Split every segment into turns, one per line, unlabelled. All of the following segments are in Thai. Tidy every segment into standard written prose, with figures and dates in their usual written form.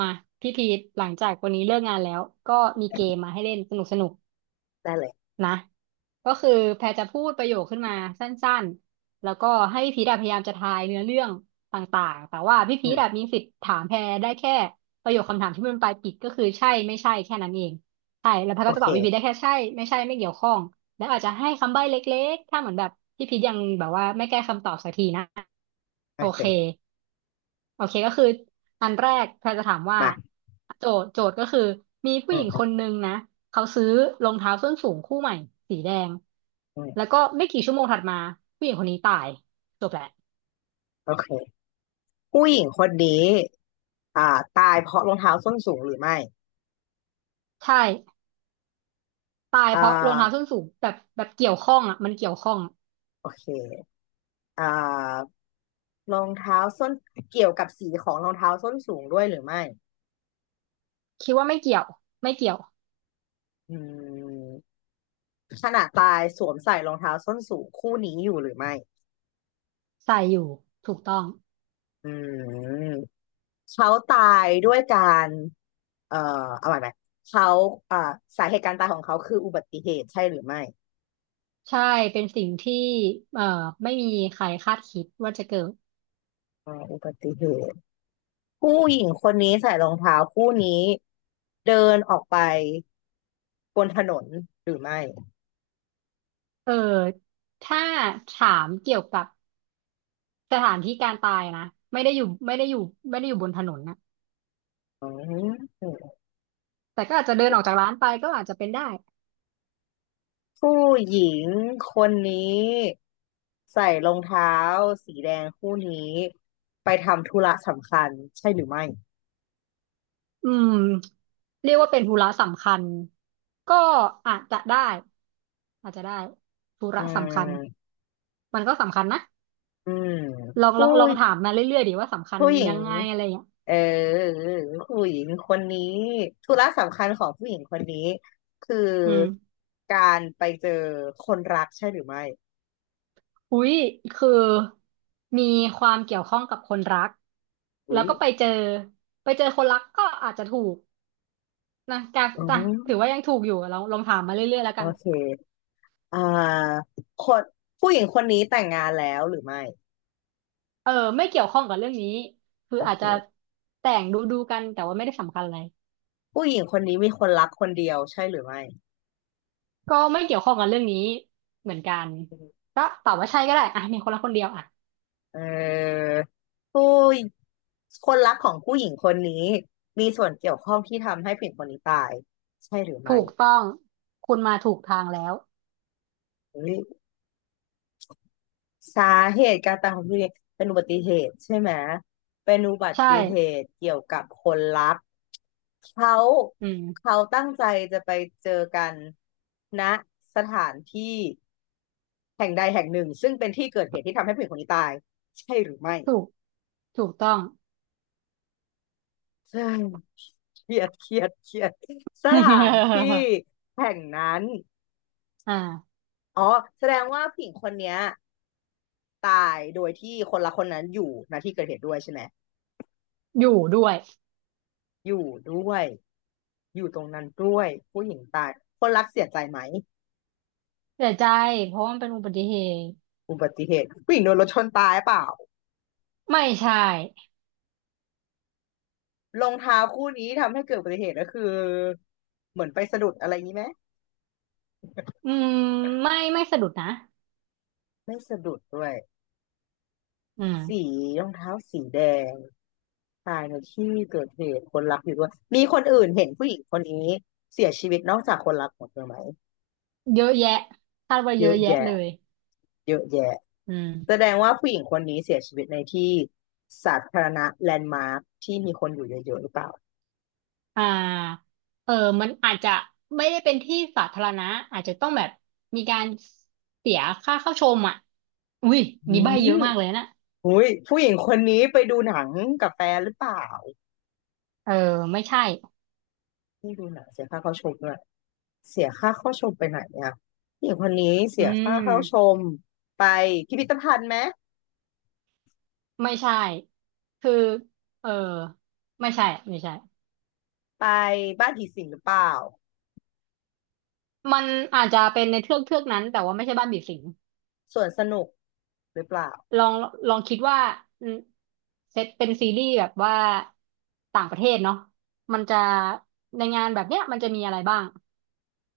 มาพี่พีทหลังจากวันนี้เลิกงานแล้วก็มีเกมมาให้เล่นสนุก
ได้เลย
นะก็คือแพรจะพูดประโยคขึ้นมาสั้นๆแล้วก็ให้พี่พีทพยายามจะทายเนื้อเรื่องต่างๆแต่ว่าพี่
อื
พีท
ม
มีสิทธิ์ถามแพรได้แค่ประโยคคำถามที่มันปลายปิดก็คือใช่ไม่ใช่แค่นั้นเองใช่แล้วแพร
โอ
ก็จะ
เค
ตอบพี่พีทได้แค่ใช่ไม่ใช่ไม่เกี่ยวข้องแล้วอาจจะให้คำใบ้เล็กๆถ้าเหมือนแบบพี่พีทยังแบบว่าไม่แก้คำตอบสักทีนะ
โอ
โอเค
เค
โอเคก็คืออันแรกแพรจะถามว่า
มา
โจทย์ก็คือมีผู้
อื
หญิ
ม
ง
อื
ค
ม
นนึงนะเขาซื้อรองเท้าส้นสูงคู่ใหม่สีแดง
อื
แล้
ม
วก็ไม่กี่ชั่วโมงถัดมาผู้หญิงคนนี้ตายจบแหละ
โอเคผู้หญิงคนนี้อ่าตายเพราะรองเท้าส้นสูงหรือไม่
ใช่ตาย
อ่
เพราะรองเท้าส้
า
นสูงแบบเกี่ยวข้องอ่ะมันเกี่ยวข้อง
โอเคอ่ารองเท้าส้นเกี่ยวกับสีของรองเท้าส้นสูงด้วยหรือไม่
คิดว่าไม่เกี่ยวไม่เกี่ยว
อืมขณะตายสวมใส่รองเท้าส้นสูงคู่นี้อยู่หรือไม่
ใส่อยู่ถูกต้อง
อืมเขาตายด้วยการเอ่อเอาใหม่ไหมเขาอ่าสาเหตุการตายของเขาคืออุบัติเหตุใช่หรือไม่
ใช่เป็นสิ่งที่เอ่อไม่มีใครคาดคิดว่าจะเกิด
อุบัติเหตุ ผู้หญิงคนนี้ใส่รองเท้าคู่นี้เดินออกไปบนถนนหรือไม่
เออถ้าถามเกี่ยวกับ สถานที่การตายนะไม่ได้อยู่ไม่ได้อยู่ไม่ได้อยู่บนถนนนะ
อืม
แต่ก็อาจจะเดินออกจากร้านไปก็อาจจะเป็นได้
ผู้หญิงคนนี้ใส่รองเท้าสีแดงคู่นี้ไปทำธุระสำคัญใช่หรือไม่
อืมเรียกว่าเป็นธุระสำคัญก็อาจจะได้อาจจะได้ธุ
อื
ระสำคัญ
ม
มันก็สำคัญนะ
อืม
ลองล
ผู้
องลองถามมาเรื่อยๆดีว่าสำคัญ
ผู้หญิ
ยั
ง
งไงอะไรอย่างเงี้ย
เออผู้หญิงคนนี้ธุระสำคัญของผู้หญิงคนนี้คือ
อืม
การไปเจอคนรักใช่หรือไม่
อุ้ยคือมีความเกี่ยวข้องกับคนรักแล้
อุ้ย
วก็ไปเจอคนรักก็อาจจะถูกนะการ
อื
จ้ะ
ม
ถือว่ายังถูกอยู่ลองถามมาเรื่อยๆแล้ว
โอ
กัน
เคอ่าคนผู้หญิงคนนี้แต่งงานแล้วหรือไม่
เออไม่เกี่ยวข้องกับเรื่องนี้คือ
โอ
อาจ
เค
จะแต่งดูกันแต่ว่าไม่ได้สำคัญอะไร
ผู้หญิงคนนี้มีคนรักคนเดียวใช่หรือไม่
ก็ไม่เกี่ยวข้องกับเรื่องนี้เหมือนกันก็ตอบว่าใช่ก็ได้อ่ะมีคนละคนเดียวอ่ะ
เอ่อผู้คนรักของผู้หญิงคนนี้มีส่วนเกี่ยวข้องที่ทำให้ผู้หญิงคนนี้ตายใช่หรือไม่
ถูกต้องคุณมาถูกทางแล้ว
เฮ้ย สาเหตุการตายของคุณเนี่ยเป็นอุบัติเหตุใช่ไหมเป็นอุบั
ใช่
ติเหตุเกี่ยวกับคนรักเขา
อืม
เขาตั้งใจจะไปเจอกันณสถานที่แห่งใดแห่งหนึ่งซึ่งเป็นที่เกิดเหตุที่ทำให้ผู้หญิงคนนี้ตายใช่หรือไม่
ถูกถูกต้อง
ใช่เครียดเครียดเครียดสถานที่ แห่งนั้น
อ่า
อ๋อแสดงว่าผู้หญิงคนเนี้ยตายโดยที่คนละคนนั้นอยู่ณที่เกิดเหตุด้วยใช่ไหม
อยู่ด้วย
อยู่ด้วย อยู่ตรงนั้นด้วยผู้หญิงตายคนรักเสียใจไหม
เสียใจเพราะว่ามันเป็นอุบัติเหตุ
อุบัติเหตุผู้หญิงโดนรถชนตายเปล่า
ไม่ใช่
รองเท้าคู่นี้ทำให้เกิดอุบัติเหตุก็คือเหมือนไปสะดุดอะไรนี้ไหม
อืมไม่ไม่สะดุดนะ
ไม่สะดุดด้วย
อืม
สีรองเท้าสีแดงตายในที่เกิดเหตุคนรักอยู่ด้วยมีคนอื่นเห็นผู้หญิงคนนี้เสียชีวิตนอกจากคนรักของเธอไหม
เยอะแยะคาดว่า
เย
เยอะ
อะ
แยะ
แยะ
เลย
เยอะแยะ
อืม
แสดงว่าผู้หญิงคนนี้เสียชีวิตในที่สาธารณะแลนด์มาร์คที่มีคนอยู่เยอะๆหรือเปล่า
อ่าเออมันอาจจะไม่ได้เป็นที่สาธารณะอาจจะต้องแบบมีการเสียค่าเข้าชมอ่ะอุ้ย
อื
นี่ใบ้เย
ม
อะมากเลยนะ
อุ้ยผู้หญิงคนนี้ไปดูหนังกับแฟนหรือเปล่า
เออไม่ใช่
ที่ดูหนังเสียค่าเข้าชมด้วยเสียค่าเข้าชมไปไหนเนี่ยผู้หญิงคนนี้
อื
เสียค่า
ม
เข้าชมไปพิพิธภัณฑ์ไหม
ไม่ใช่คือเออไม่ใช่ไม่ใช่
ไปบ้านผีสิงหรือเปล่า
มันอาจจะเป็นในเทือกนั้นแต่ว่าไม่ใช่บ้านผีสิง
สวนสนุกหรือเปล่า
ลองลองคิดว่าอืมเซตเป็นซีรีส์แบบว่าต่างประเทศเนาะมันจะในงานแบบเนี้ยมันจะมีอะไรบ้าง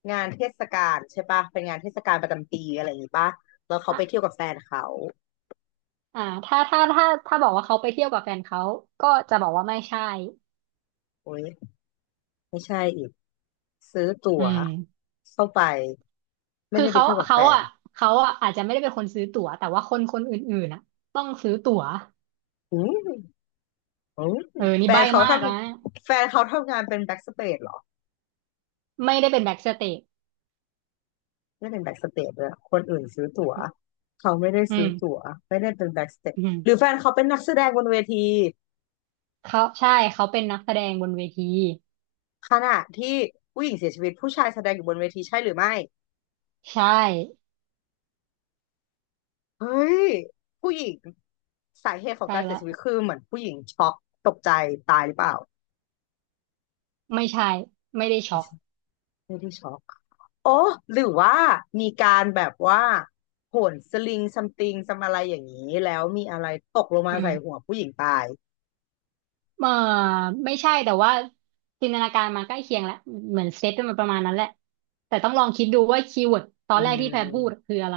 งานเทศกาลใช่ปะเป็นงานเทศกาลประจำปีอะไรอย่างงี้ปะแล้วเขาไปเที่ยวกับแฟนเขา
อ่าถ้าบอกว่าเขาไปเที่ยวกับแฟนเขาก็จะบอกว่าไม่ใช่
โอ้ยไม่ใช่อีกซื้อตั๋
อื
ว
ม
เข้าไปไม่
คือ
ได้ไป
เขา
เที่ยวกับแฟ
เขา
น
อ่ะเขาอ่ะอาจจะไม่ได้เป็นคนซื้อตั๋วแต่ว่าคนอื่นๆอ่ะต้องซื้อตั๋ว
อืม อืม
เออนี่
แฟน
ใบ้
เขา
มา
ท
กนะ
แฟนเขาทำงานเป็นแบ็กสเตจเหรอ
ไม่ได้เป็นแบ็กสเตจ
ไม่เป็นแบ็กสเตจเลยอะคนอื่นซื้อตั๋วเขาไม่ได้
อื
ซื้
ม
อตั๋วไม่ได้เป็นแบ็กสเตจ
อืม
หรือแฟนเขาเป็นนักแสดงบนเวที
เขาใช่เขาเป็นนักแสดงบนเวที
ขณะที่ผู้หญิงเสียชีวิตผู้ชายแสดงอยู่บนเวทีใช่หรือไม่
ใช่
เฮ้ยผู้หญิงสาเหตุของ
ใช้
การเสีย
ละ
ชีวิตคือเหมือนผู้หญิงช็อกตกใจตายหรือเปล่า
ไม่ใช่ไม่ได้ช็อก
ไม่ได้ช็อก โอ้หรือว่ามีการแบบว่าโหนสลิงซัมติงซัมอะไรอย่างนี้แล้วมีอะไรตกลงมา
อืม
ใส่หัวผู้หญิงตาย
เออไม่ใช่แต่ว่าจินตนาการมันใกล้เคียงแหละเหมือนเซตมันประมาณนั้นแหละแต่ต้องลองคิดดูว่าคีย์เวิร์ดตอ
อื
นแรกที่แพรพูด
ม
คืออะไร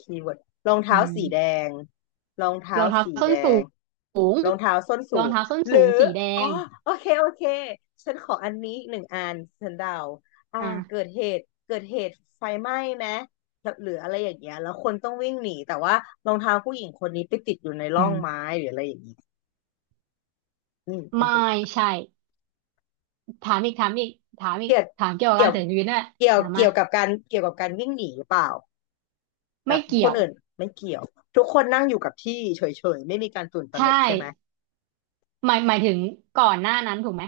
คีย์เวิร์ดรอง
อื
เท้า
ม
สีแดงรองเท้า
รองเท้า
สี
ส้
แด
นสู
ง
ง
รองเท้าส้น
ร
สู
อง
ง
เท้าส้น
ห
สู
รื
ง
อ
สีแด
อ๋อ
ง
โอเคโอเคฉันขออันนี้หนึ่งอันฉันเดาอ่า
อ่า
เกิดเหตุไฟไหม้ไหมหรืออะไรอย่างเงี้ยแล้วคนต้องวิ่งหนีแต่ว่ารองเท้าผู้หญิงคนนี้ไปติดอยู่ใน
อื
ร่อง
ม
ไม้หรืออะไรอย่างงี้เป็น
ไม่
ตัว
ใช่ถามอีกถามอีกถามอีก
เกี่ยว
ถามเกี่ยวกับ
เกี่
กา
ย
ร
ว
เสียชีวิตน่นแหละ
เกี่ยว
ถามมา
เกี่ยวกับการเกี่ยวกับการวิ่งหนีหรือเปล่าแบ
ไม่
บค
เกี่ย
น
ว
อื่นไม่เกี่ยวทุกคนนั่งอยู่กับที่เฉยๆไม่มีการตื่นตระห
ใช่
นกใช่ไหม
หมายถึงก่อนหน้านั้นถูกไหม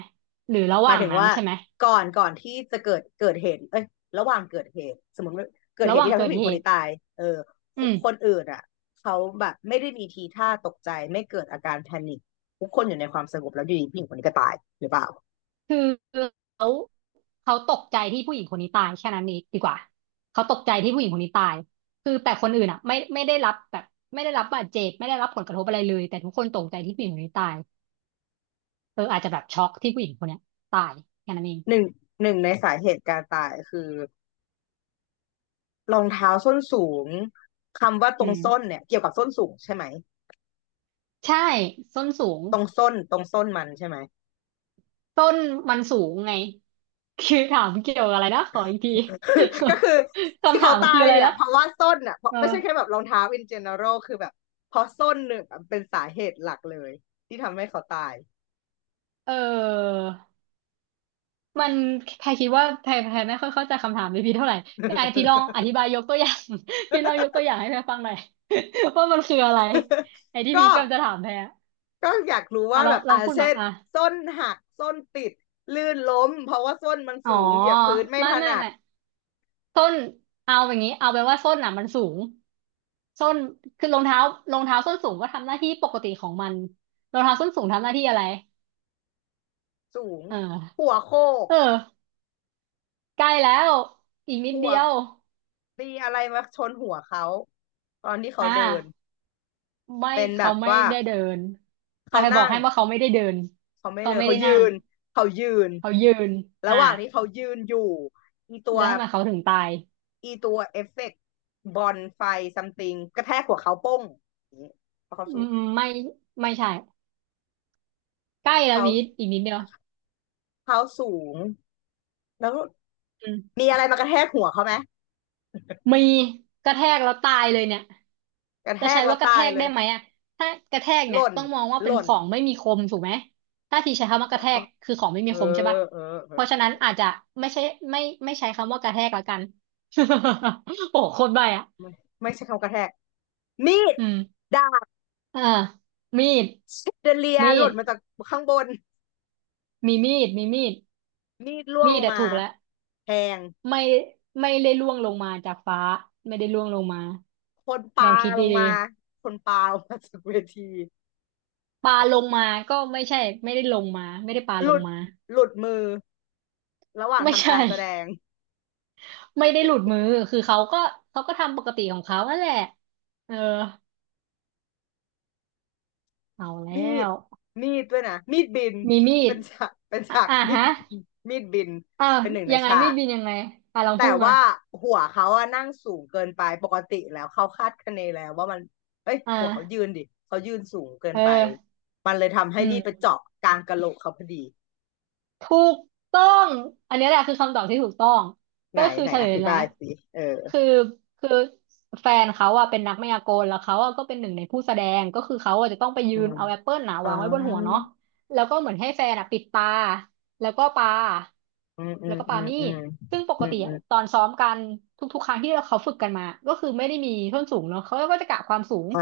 หรือระห
หมาย
ว่าง
ถึง
นั้น
ว่า
ใช่ไหม
ก่อนที่จะเกิดเหตุเอ้ยระหว่างเกิดเหตุสมมติว่าเกิดเห
ระห
ตุ
ว่า
ที่
ง
ทำให้
เกิด
ผู้หญิง
เห
คนนี้
ตุ
ตายเออค
อื
น
ม
คนอื่นอ่ะเขาแบบไม่ได้มีทีท่าตกใจไม่เกิดอาการแพนิคทุกคนอยู่ในความสงบแล้วอยู่ดีผู้หญิงคนนี้ก็ตายหรือเปล่า
คือเขา เขาตกใจที่ผู้หญิงคนนี้ตายแค่นั้นเองดีกว่าเขาตกใจที่ผู้หญิงคนนี้ตายคือแต่คนอื่นอ่ะไม่ไม่ได้รับแบบไม่ได้รับบาดเจ็บไม่ได้รับผลกระทบอะไรเลยแต่ทุกคนตกใจที่ผู้หญิงคนนี้ตายเอออาจจะแบบช็อกที่ผู้หญิงคนเนี้ยตายแค่นั้นเอง
หนึ่งหนึ่งในสาเหตุการตายคือ รองเท้าส้นสูงคำว่าต
อื
รง
ม
ส้นเนี่ยเกี่ยวกับส้นสูงใช่ไหม
ใช่ส้นสูง
ตรงส้นมันใช่ไหม
ต้นมันสูงไงคือถามเกี่ยวกับอะไรนะขออีกที
ก็คือ ที่
คำถา
เขา
ม
ตา
คือ
ย
อะไร
เนี่ย
นะ
เพราะว่าส้นอ่ะเพราะ
เออ
ไม่ใช่แค่แบบรองเท้า in general คือแบบเพราะส้นหนึ่งเป็นสาเหตุหลักเลยที่ทำให้เขาตาย
เออ มันแพรคิดว่าแพรไม่ค่อยเข้าใจคำถามพี่พีเท่าไหร่พี่ไอพี่ลองอธิบายยกตัวอย่าง พี่ลองยกตัวอย่างให้แพรฟังหน่อย ว่ามันคืออะไรไอที่
ก็
พี่กำลังจะถามแพรอะ
ก็อยากรู้
อ่ะ
ว่า
ลอ
แบ
ง
บ
ลองพูดมา
เช่น
อ่ะ
ส้นส้นติดลื่นล้มเพราะว่าส้นมัน
อ๋อ
สูงเหยียบพื้นไม่
ไม่
ถ
ไม่
นัด
ไม่ส้นเอาอย่างนี้เอาแปลว่าส้นน่ะมันสูงส้นคือรองเท้ารองเท้าส้นสูงก็ทำหน้าที่ปกติของมันรองเท้าส้นสูงทำหน้าที่อะไร
สูง
เออ
หัวโขก
เออใกล้แล้วอีก
ข
นิดเดี
ว
ย
บ
ว
ตีอะไรมาชนหัวเขาตอนที่เขา
อ่า
เดิน
ไม่
เป็นแบ
เขา
บ
ไม่
ว่า
ได้เดินอ่ะ
เขา
ไปบอก
นั่ง
ให้ว่าเขาไม่ได้เดิน
เขาไม่
เขา
เดิน
ไม่
เขา
ได้นั่
ยื
ง
นเขายืน
เขายืน
ระ
อ่ะ
หว่างที่เขายืนอยู่อีตัว
แล้วทำไมเขาถึงตาย
อีตัวเอฟเฟกต์บอลไฟซัมติงกระแทกหัวเขาโป้งอย่างนี้เพราะเขา
อื
สูง
มไม่ไม่ใช่ใกล้แล้ว
เขา
พีทอีกนิดเดียว
เขาสูงแล้ว
อืม
มีอะไรมากระแทกหัวเขาไหม
มีกระแทกแล้วตายเลยเนี่ย
กระแท
จะใช้
กแล้ว
ว่ากระแท
ตาย
ก
เล
ได้
ย
ไหมอ่ะถ้ากระแทก
ห
เนี่ย
ล่น
ต้องมองว่า
ห
เป็น
ล่
ข
น
องไม่มีคมถูกไหมถ้าทีใช้คำว่ากระแทกคือของไม่
เอ
มี
อ
คมใช่ปะ
เออเออ
เพราะฉะนั้นอาจจะไม่ใช่ไม่ไม่ใช้คำว่ากระแทกแล้วกัน โอ้โหโคตรใบ้อ่ะ
ไม่ไม่ใช่คำกระแทกมีด
อืม
ดาบ
อ่ามีด
แชเดเลีย
มี
หล่
ด
นมาจากข้างบน
มีมีด
มีดร่วง
มี
ล
ด
ง
อะ
มา
ถูกแล้ว
แทง
ไม่ไม่ได้ล่วงลงมาจากฟ้าไม่ได้ล่วงลงมา
คน
ล
ปา
องคิด
ล
ดี
งมาคนปาลงมาจากเวที
ๆปลาลงมาก็ไม่ใช่ไม่ได้ลงมาไม่ได้ปลา
ห
ล
ลุ
ง
ด
มา
หลุดมือระหว่าง
ไม่
ทำ
ใช่
การแสดง
ไม่ได้หลุด มือคือเขาก็เขาก็ทำปกติของเขานั่นแหละเออเอาแล้
มีด
ว
มีดด้วยนะมีดบิน
มีมีด
เป็น
อ่ะ
ฉาก
อ่ะ
มีด
ฮะ
มีดบิน
อ้าว
เป็นหนึ่งใน
ยังไง
ฉา
มีด
ก
บินยังไงอ่ะลองพู
แต่
ดมา
ว่าหัวเขาอะนั่งสูงเกินไปปกติแล้วเขาคาดคะเนแล้วว่ามันเอ้ย
อ่
หัวเขายื
า
นดิเขายืนสูงเกิน
เอ
ไป
อ
มันเลยทำให้
อื
มีดไป
ม
เจาะกลางกะโหลกเขาพอดี
ถูกต้อง อันนี้แหละคือคำตอบที่ถูกต้อง
ไหน
ก็คือ
ไหน
เฉ
อ
ลย
ธิ
นะ
บายสิเออ
คือคือแฟนเขาอะเป็นนักมายากลแล้วเขาอะก็เป็นหนึ่งในผู้แสดงก็คือเขาอะจะต้องไปยื
อื
น
ม
เอาแอปเปิลหนา
อ๋อ
วางไว้บนหัวเนาะแล้วก็เหมือนให้แฟนอะปิดตาแล้วก็ปา
อืมอื
แล้ว
ม
ก็
อื
ปา
ม
มี
อื
ด
ม
ซึ่งป
อื
ก
ม
ติ
อื
อะ
ม
ตอนซ้อมกันทุกๆครั้งที่เราเขาฝึกกันมา ก็คือไม่ได้มีส้นสูงเนาะเขาก็จะกะความสูง
อ่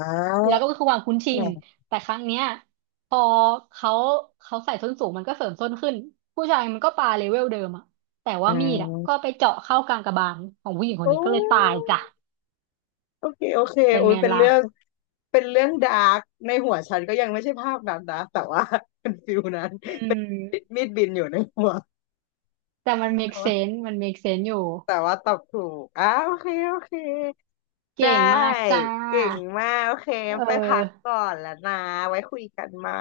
า
แล้วก็คือความคุ้นชินแต่ครั้งเนี้ย พอเขาเขาใส่ส้นสูงมันก็เสริมส้นขึ้นผู้ชายมันก็ปาเลเวลเดิมอะแต่
อื
ว่ามีดอะก็
ม
ไปเจาะเข้ากลางกระบาลของผู้หญิงคน
โอ้
นี้ก็เลยตายจ้ะ
ยโอเคโอเค
เป็น
โอ้ย
ไง
เป็น
ล่ะ
เรื่องเป็นเรื่องดาร์กในหัวฉันก็ยังไม่ใช่ภาพนั้นนะแต่ว่า เป็นฟิลนั้น
อื
เป็น
ม
มีดบินอยู่ในหัว
แต่มัน
แต่
make
ว่า
sense มัน make sense อยู่
ตอบถูกอ้าโอเคโอเค
เก่
ได้
งมากจ้า
เก่งมากโอเค
เ
ไปพัก
ออ
ก่อนแล้วนะไว้คุยกันใหม่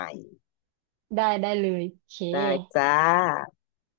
ได้ได้เลยโอเค
ได้จ้า